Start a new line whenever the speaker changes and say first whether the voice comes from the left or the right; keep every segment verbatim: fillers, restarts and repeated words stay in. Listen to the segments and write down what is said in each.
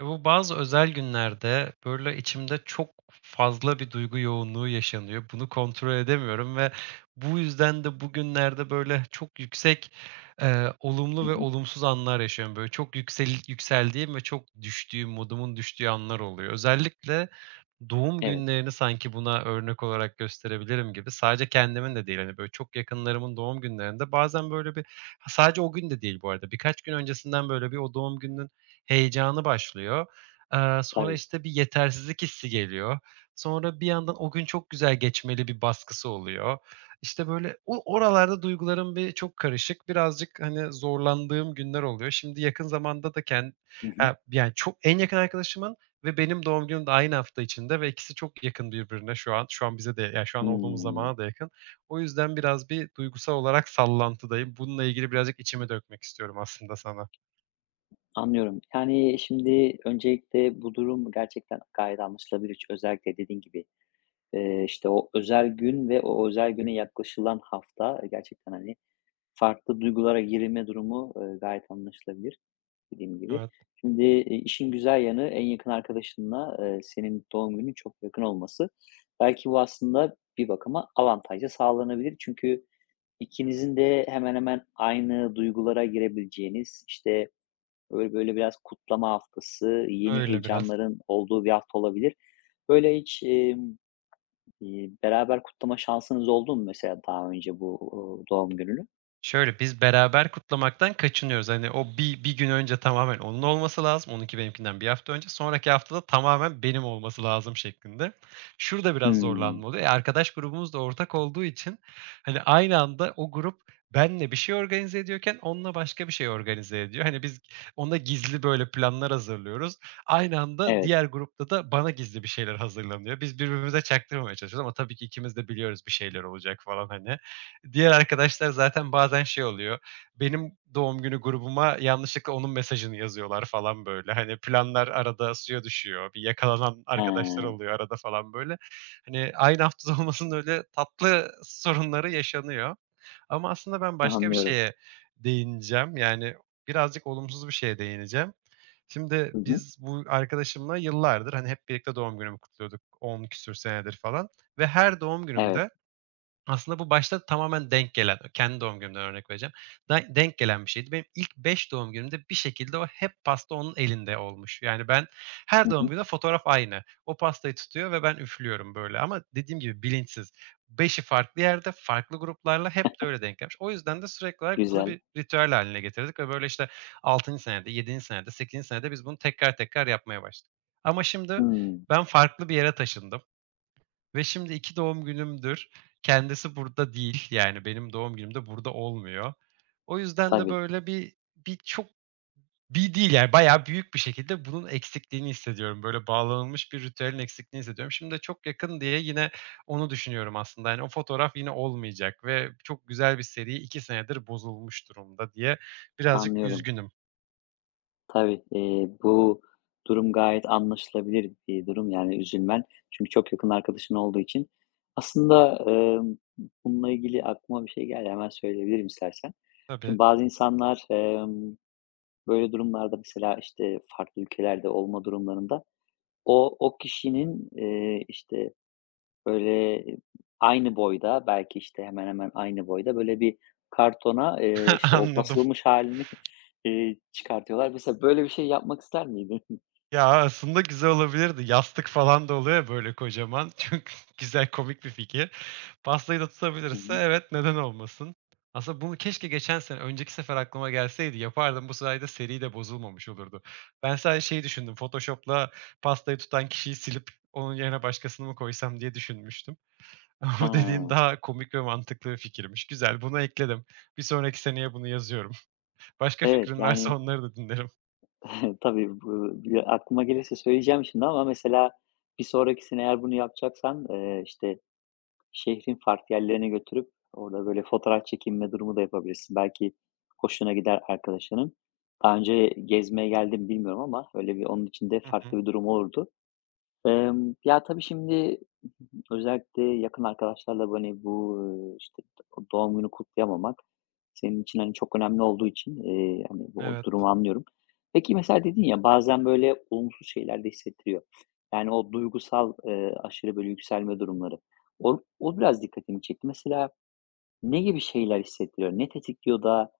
right: Ya, bu bazı özel günlerde, böyle, içimde çok fazla bir duygu yoğunluğu yaşanıyor. Bunu kontrol edemiyorum ve bu yüzden de bugünlerde, böyle, çok yüksek, eee,
left: Hı
right: olumlu ve
left: hı.
right: olumsuz anlar yaşıyorum. Böyle, çok yüksel yükseldiğim ve çok düştüğüm, modumun düştüğü anlar oluyor. Özellikle doğum
left: Evet,
right: günlerini sanki buna örnek olarak gösterebilirim gibi. Sadece kendimin de değil, hani, böyle, çok yakınlarımın doğum günlerinde bazen, böyle, bir Ha, sadece o gün de değil bu arada. Birkaç gün öncesinden, böyle, bir o doğum gününün heyecanı başlıyor. Eee, sonra,
left: tabii.
right: işte, bir yetersizlik hissi geliyor. Sonra bir yandan o gün çok güzel geçmeli bir baskısı oluyor. İşte, böyle, o oralarda duygularım bir çok karışık. Birazcık, hani, zorlandığım günler oluyor. Şimdi yakın zamanda da ken
left: Hı hı.
right: eee, yani, çok en yakın arkadaşımın ve benim doğum günüm de aynı hafta içinde ve ikisi çok yakın birbirine şu an. Şu an bize de, yani, şu an olduğumuz
left: Hımm.
right: zamana da yakın. O yüzden biraz bir duygusal olarak sallantıdayım. Bununla ilgili birazcık içimi dökmek istiyorum aslında sana.
left: Anlıyorum. Yani, şimdi öncelikle bu durum gerçekten gayet anlaşılabilir. Ç özellikle dediğin gibi, eee, işte, o özel gün ve o özel güne yaklaşılan hafta e, gerçekten, hani, farklı duygulara girme durumu, eee, gayet anlaşılabilir dediğim gibi.
right: Evet,
left: Şimdi, eee, işin güzel yanı en yakın arkadaşınla, eee, senin doğum günün çok yakın olması. Belki bu aslında bir bakıma avantaj sağlanabilir. Çünkü İkinizin de hemen hemen aynı duygulara girebileceğiniz, işte, böyle böyle biraz kutlama haftası, yeni
right: öyle biraz.
left: heyecanların olduğu bir hafta olabilir. Böyle hiç, emm, iii, beraber kutlama şansınız oldu mu mesela daha önce bu, uuu, doğum gününü?
right: Şöyle, biz beraber kutlamaktan kaçınıyoruz. Hani, o bir bir gün önce tamamen onun olması lazım. Onunki benimkinden bir hafta önce. Sonraki haftada tamamen benim olması lazım şeklinde. Şurada biraz
left: Hımm.
right: zorlanma oluyor. E, arkadaş grubumuz da ortak olduğu için, hani, aynı anda o grup benle bir şey organize ediyorken onunla başka bir şey organize ediyor. Hani, biz ona gizli böyle planlar hazırlıyoruz. Aynı anda
left: Evet.
right: diğer grupta da bana gizli bir şeyler hazırlanıyor. Biz birbirimize çaktırmamaya çalışıyoruz ama tabii ki ikimiz de biliyoruz bir şeyler olacak falan hani. Diğer arkadaşlar zaten bazen şey oluyor, benim doğum günü grubuma yanlışlıkla onun mesajını yazıyorlar falan böyle. Hani planlar arada suya düşüyor. Bir yakalanan arkadaşlar
left: He,
right: oluyor arada falan böyle. Hani aynı haftada olmasının öyle tatlı sorunları yaşanıyor. Ama aslında ben başka bir
left: anlıyorum.
right: şeye değineceğim. Yani birazcık olumsuz bir şeye değineceğim. Şimdi
left: Hı hı.
right: biz bu arkadaşımla yıllardır, hani, hep birlikte doğum günümü kutluyorduk on küsur senedir falan ve her doğum
left: Evet.
right: günümde aslında bu başta tamamen denk gelen, kendi doğum günümden örnek vereceğim. Da denk gelen bir şeydi. Benim ilk beş doğum günümde bir şekilde o hep pasta onun elinde olmuş. Yani ben
left: Hı
right: her doğum
left: hı.
right: günü fotoğraf aynı. O pastayı tutuyor ve ben üflüyorum böyle ama dediğim gibi bilinçsiz. Beşi farklı yerde, farklı gruplarla hep de öyle denk gelmiş. O yüzden de sürekli olarak bunu
left: Güzel.
right: bir ritüel haline getirdik ve böyle işte altıncı senede, yedinci senede, sekizinci senede biz bunu tekrar tekrar yapmaya başladık. Ama şimdi
left: Hımm.
right: ben farklı bir yere taşındım. Ve şimdi iki doğum günümdür kendisi burada değil. Yani benim doğum günüm de burada olmuyor. O yüzden de
left: Tabii,
right: böyle bir bir çok, bir değil yani bayağı büyük bir şekilde bunun eksikliğini hissediyorum. Böyle bağlanılmış bir ritüelin eksikliğini hissediyorum. Şimdi de çok yakın diye yine onu düşünüyorum aslında. Yani o fotoğraf yine olmayacak ve çok güzel bir seri iki senedir bozulmuş durumda diye birazcık
left: anlıyorum.
right: üzgünüm.
left: Tabii, eee, bu durum gayet anlaşılabilir bir durum, yani, üzülmen. Çünkü çok yakın arkadaşın olduğu için. Aslında, emm, bununla ilgili aklıma bir şey geldi, hemen söyleyebilirim istersen.
right: Tabii,
left: Şimdi bazı insanlar, emm, böyle durumlarda mesela, işte, farklı ülkelerde olma durumlarında o o kişinin, eee, işte, böyle aynı boyda, belki, işte, hemen hemen aynı boyda böyle bir kartona, eee, işte, o
right: anladım.
left: basılmış halini eee, çıkartıyorlar. Mesela böyle bir şey yapmak ister miydin?
right: Ya, aslında güzel olabilirdi. Yastık falan da oluyor ya, böyle, kocaman. Çünkü güzel, komik bir fikir. Pastayı da
left: Hı
right: tutabilirse
left: hı.
right: evet, neden olmasın? Aslında bunu keşke geçen sene, önceki sefer aklıma gelseydi yapardım. Bu sayede seri de bozulmamış olurdu. Ben sadece şeyi düşündüm, Photoshop'la pastayı tutan kişiyi silip onun yerine başkasını mı koysam diye düşünmüştüm. Ama
left: Ha,
right: bu dediğin daha komik ve mantıklı bir fikirmiş. Güzel, bunu ekledim. Bir sonraki seneye bunu yazıyorum. Başka
left: evet,
right: fikrin
left: yani,
right: varsa onları da dinlerim.
left: tabii bu bir aklıma gelirse söyleyeceğim şimdi ama mesela bir sonrakisine eğer bunu yapacaksan, eee, işte, şehrin farklı yerlerine götürüp orada böyle fotoğraf çekinme durumu da yapabilirsin. Belki hoşuna gider arkadaşının. Daha önce gezmeye geldi bilmiyorum ama öyle bir onun için de
right: Hı
left: farklı
right: hı.
left: bir durum olurdu. Emm, ya, tabii şimdi özellikle yakın arkadaşlarla, hani, bu, ııı, işte, do doğum günü kutlayamamak senin için, hani, çok önemli olduğu için, eee, hani, bu
right: Evet.
left: durumu anlıyorum. Peki, mesela dedin ya, bazen böyle olumsuz şeyler de hissettiriyor. Yani o duygusal, eee, aşırı böyle yükselme durumları. O o biraz dikkatimi çekti. Mesela ne gibi şeyler hissettiriyor? Ne tetikliyor da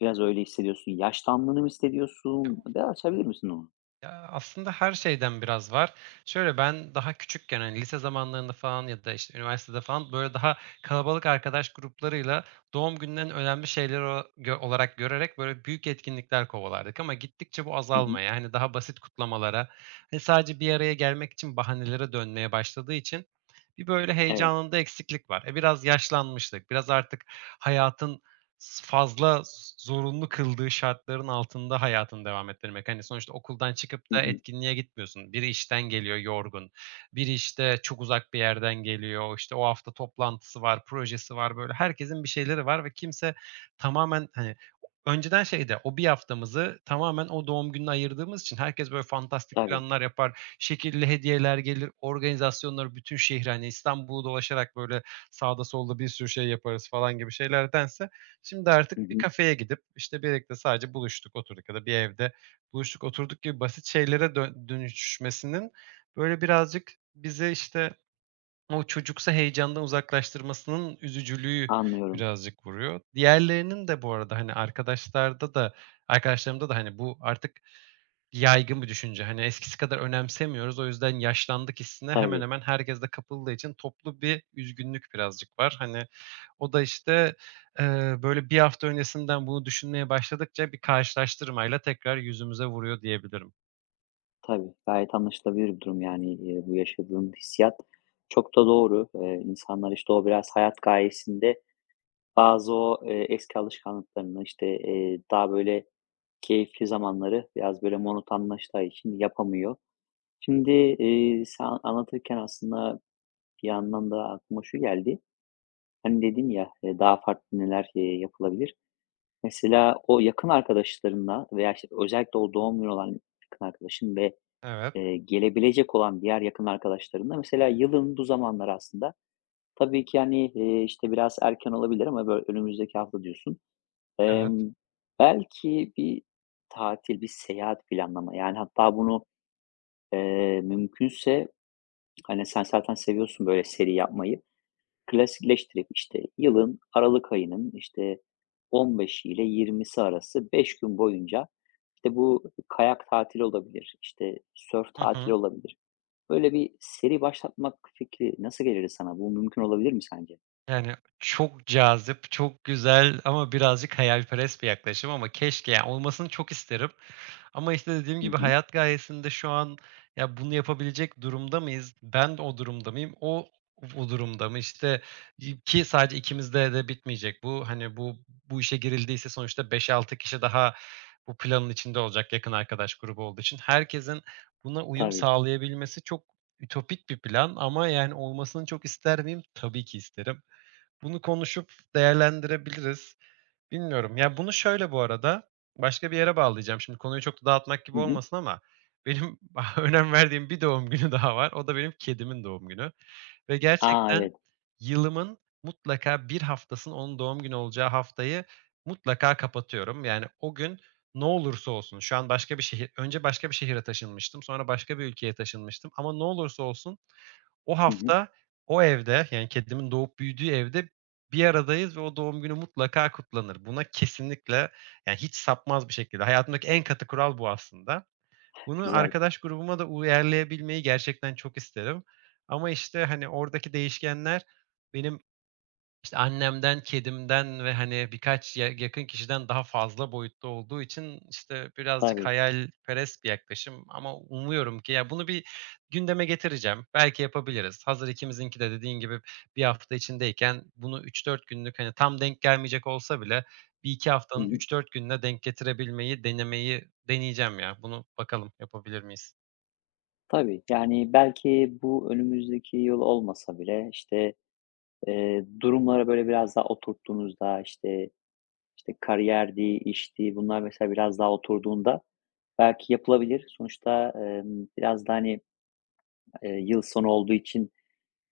left: biraz öyle hissediyorsun? Yaşlandığını mı hissediyorsun? Biraz açabilir misin onu?
right: Ya, aslında her şeyden biraz var. Şöyle, ben daha küçükken, hani, lise zamanlarında falan ya da, işte, üniversitede falan, böyle, daha kalabalık arkadaş gruplarıyla doğum günlerini önemli şeyler o gö olarak görerek, böyle, büyük etkinlikler kovalardık ama gittikçe bu
left: Hı hı.
right: azalmaya, hani, daha basit kutlamalara, hani, sadece bir araya gelmek için bahanelere dönmeye başladığı için bir, böyle,
left: Evet.
right: heyecanında eksiklik var. E, biraz yaşlanmıştık, biraz artık hayatın S fazla zorunlu kıldığı şartların altında hayatını devam ettirmek. Hani, sonuçta okuldan çıkıp
left: Hı
right: da
left: hı.
right: etkinliğe gitmiyorsun. Biri işten geliyor yorgun, biri, işte, çok uzak bir yerden geliyor, İşte o hafta toplantısı var, projesi var, böyle, herkesin bir şeyleri var ve kimse tamamen, hani, önceden şeydi, o bir haftamızı tamamen o doğum gününe ayırdığımız için herkes, böyle, fantastik
left: Tabii.
right: planlar yapar, şekilli hediyeler gelir, organizasyonları bütün şehri, hani, İstanbul'u dolaşarak, böyle, sağda solda bir sürü şey yaparız falan gibi şeylerdense şimdi
left: Hı
right: artık bir
left: hı.
right: kafeye gidip, işte, birlikte sadece buluştuk, oturduk ya da bir evde buluştuk, oturduk gibi basit şeylere dön dönüşmesinin, böyle, birazcık bizi, işte, o çocuksa heyecandan uzaklaştırmasının üzücülüğü
left: Anlıyorum.
right: birazcık vuruyor. Diğerlerinin de bu arada, hani, arkadaşlarda da arkadaşlarımda da, hani, bu artık yaygın bir düşünce. Hani, eskisi kadar önemsemiyoruz. O yüzden yaşlandık hissine hemen
left: Tabii,
right: hemen herkes de kapıldığı için toplu bir üzgünlük birazcık var. Hani, o da, işte, eee, böyle, bir hafta öncesinden bunu düşünmeye başladıkça bir karşılaştırmayla tekrar yüzümüze vuruyor diyebilirim.
left: tabii. Gayet anlaşılabilir bir durum yani, eee, bu yaşadığın hissiyat çok da doğru. Eee, insanlar, işte, o biraz hayat gayesinde bazı o, eee, eski alışkanlıklarını, işte, eee, daha böyle keyifli zamanları biraz böyle monotonlaştığı için yapamıyor. Şimdi, eee, sen anlatırken aslında bir yandan da aklıma şu geldi. Hani, dedin ya, eee, daha farklı neler, eee, yapılabilir? Mesela o yakın arkadaşlarınla veya, işte, özellikle o doğum günü olan yakın arkadaşın ve
right: Evet,
left: Eee, gelebilecek olan diğer yakın arkadaşlarımla mesela yılın bu zamanları aslında tabii ki, hani, eee, işte, biraz erken olabilir ama böyle önümüzdeki hafta diyorsun.
right: evet.
left: Emm, belki bir tatil, bir seyahat planlama, yani, hatta bunu, eee, mümkünse, hani, sen zaten seviyorsun böyle seri yapmayı, klasikleştirip, işte, yılın aralık ayının, işte, on beşi ile yirmisi arası beş gün boyunca, işte, bu kayak tatili olabilir, işte, sörf
right: Hı hı.
left: tatili olabilir. Böyle bir seri başlatmak fikri nasıl gelirdi sana? Bu mümkün olabilir mi sence?
right: Yani, çok cazip, çok güzel ama birazcık hayalperest bir yaklaşım ama keşke, yani, olmasını çok isterim ama, işte, dediğim
left: Hı
right: gibi
left: hı.
right: hayat gayesinde şu an, ya, bunu yapabilecek durumda mıyız? Ben de o durumda mıyım? O, o durumda mı? İşte, ki sadece ikimizde de bitmeyecek bu. Hani, bu bu işe girildiyse sonuçta beş altı kişi daha bu planın içinde olacak yakın arkadaş grubu olduğu için. Herkesin buna uyum
left: Tabii.
right: sağlayabilmesi çok ütopik bir plan ama, yani, olmasını çok ister miyim? Tabii ki isterim. Bunu konuşup değerlendirebiliriz. Bilmiyorum. Ya, bunu şöyle bu arada, başka bir yere bağlayacağım. Şimdi konuyu çok da dağıtmak gibi
left: Hı hı.
right: olmasın ama benim önem verdiğim bir doğum günü daha var. O da benim kedimin doğum günü ve
left: A,
right: gerçekten
left: evet.
right: yılımın mutlaka bir haftasının onun doğum günü olacağı haftayı mutlaka kapatıyorum. Yani o gün ne olursa olsun, şu an başka bir şehir önce başka bir şehire taşınmıştım, sonra başka bir ülkeye taşınmıştım ama ne olursa olsun o
left: Hı hı.
right: hafta o evde, yani kedimin doğup büyüdüğü evde bir aradayız ve o doğum günü mutlaka kutlanır. Buna kesinlikle, yani, hiç sapmaz bir şekilde hayatımdaki en katı kural bu aslında. Bunu
left: Güzel.
right: arkadaş grubuma da uyarlayabilmeyi gerçekten çok isterim ama, işte, hani, oradaki değişkenler benim işte annemden, kedimden ve, hani, birkaç ya yakın kişiden daha fazla boyutta olduğu için, işte, birazcık
left: Tabii.
right: hayalperest bir yaklaşım ama umuyorum ki ya, bunu bir gündeme getireceğim. Belki yapabiliriz. Hazır ikimizinki de dediğin gibi bir hafta içindeyken bunu üç dört günlük, hani, tam denk gelmeyecek olsa bile bir iki
left: Hı
right: haftanın
left: hı.
right: üç dört gününe denk getirebilmeyi denemeyi deneyeceğim ya. Bunu bakalım yapabilir miyiz?
left: Tabii. Yani belki bu önümüzdeki yıl olmasa bile, işte, eee, durumları böyle biraz daha oturttuğunuzda, işte işte kariyerdi, işti, bunlar mesela biraz daha oturduğunda belki yapılabilir. Sonuçta, emm, biraz da, hani, eee, yıl sonu olduğu için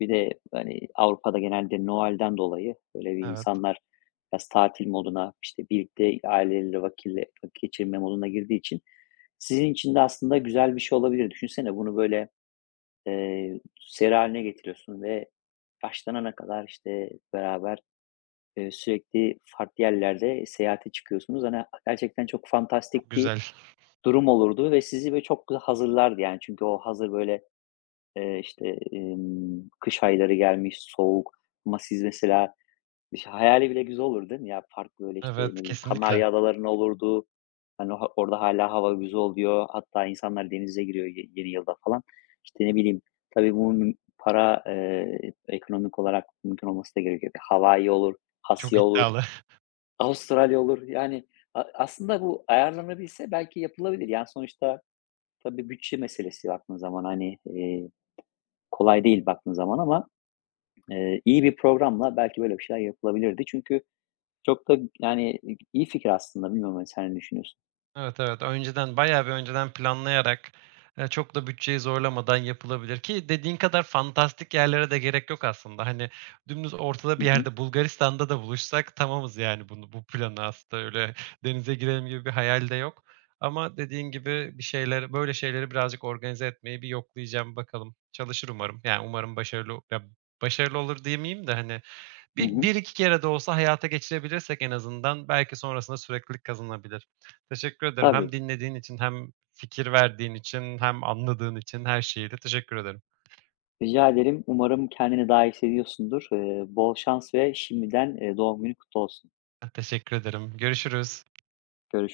left: bir de, hani, Avrupa'da genelde Noel'den dolayı, böyle, bir
right: Evet,
left: insanlar biraz tatil moduna, işte, birlikte aileleriyle vakille vakit geçirme moduna girdiği için sizin için de aslında güzel bir şey olabilir. Düşünsene bunu, böyle, eee, seri hâline getiriyorsun ve yaşlanana kadar, işte, beraber, eee, sürekli farklı yerlerde seyahate çıkıyorsunuz. Hani, gerçekten çok
right: çok
left: fantastik bir
right: güzel.
left: durum olurdu ve sizi, böyle, çok da hazırlardı, yani. Çünkü o hazır, böyle, Eee, işte, emm, kış ayları gelmiş, soğuk ama siz mesela işte hayali bile güzel olur değil mi? Ya, farklı, böyle, işte, ne
right: Evet,
left: bileyim,
right: kesinlikle.
left: Kanarya Adaları'nın olurdu. Hani, ha orada hâlâ hava güzel oluyor. Hatta insanlar denize giriyor ye yeni yılda falan. İşte, ne bileyim, tabii bunun para, eee, ekonomik olarak mümkün olması da gerekiyor. Bir Hawaii olur,
right: Çok
left: Asya olur,
right: iddialı.
left: Avustralya olur. Yani, a aslında bu ayarlanabilse belki yapılabilir. Yani, sonuçta tabii bütçe meselesi baktığın zaman, hani, eee, kolay değil baktığın zaman ama, eee, iyi bir programla belki böyle bir şeyler yapılabilirdi. Çünkü çok da yani iyi fikir aslında. Bilmiyorum, hani, sen ne düşünüyorsun?
right: Evet, evet. Önceden, bayağı bir önceden planlayarak, eee, çok da bütçeyi zorlamadan yapılabilir ki dediğin kadar fantastik yerlere de gerek yok aslında. Hani, dümdüz ortada
left: Hı
right: bir
left: hı.
right: yerde Bulgaristan'da da buluşsak tamamız yani bunu bu planı aslında öyle denize girelim gibi bir hayal de yok. Ama dediğin gibi bir şeyler böyle şeyleri birazcık organize etmeyi bir yoklayacağım bakalım. Çalışır umarım. Yani umarım başarılı ya, başarılı olur diyemeyeyim de, hani,
left: Hı
right: bir
left: hı.
right: bir iki kere de olsa hayata geçirebilirsek en azından belki sonrasında süreklilik kazanabilir. Teşekkür ederim. Hem
left: Tabii.
right: dinlediğin için hem fikir verdiğin için hem anladığın için her şeyiyle teşekkür ederim.
left: Rica ederim. Umarım kendini daha iyi hissediyorsundur. Eee, bol şans ve şimdiden, eee, doğum günü kutlu olsun.
right: Teşekkür ederim. Görüşürüz.
left: Görüşürüz.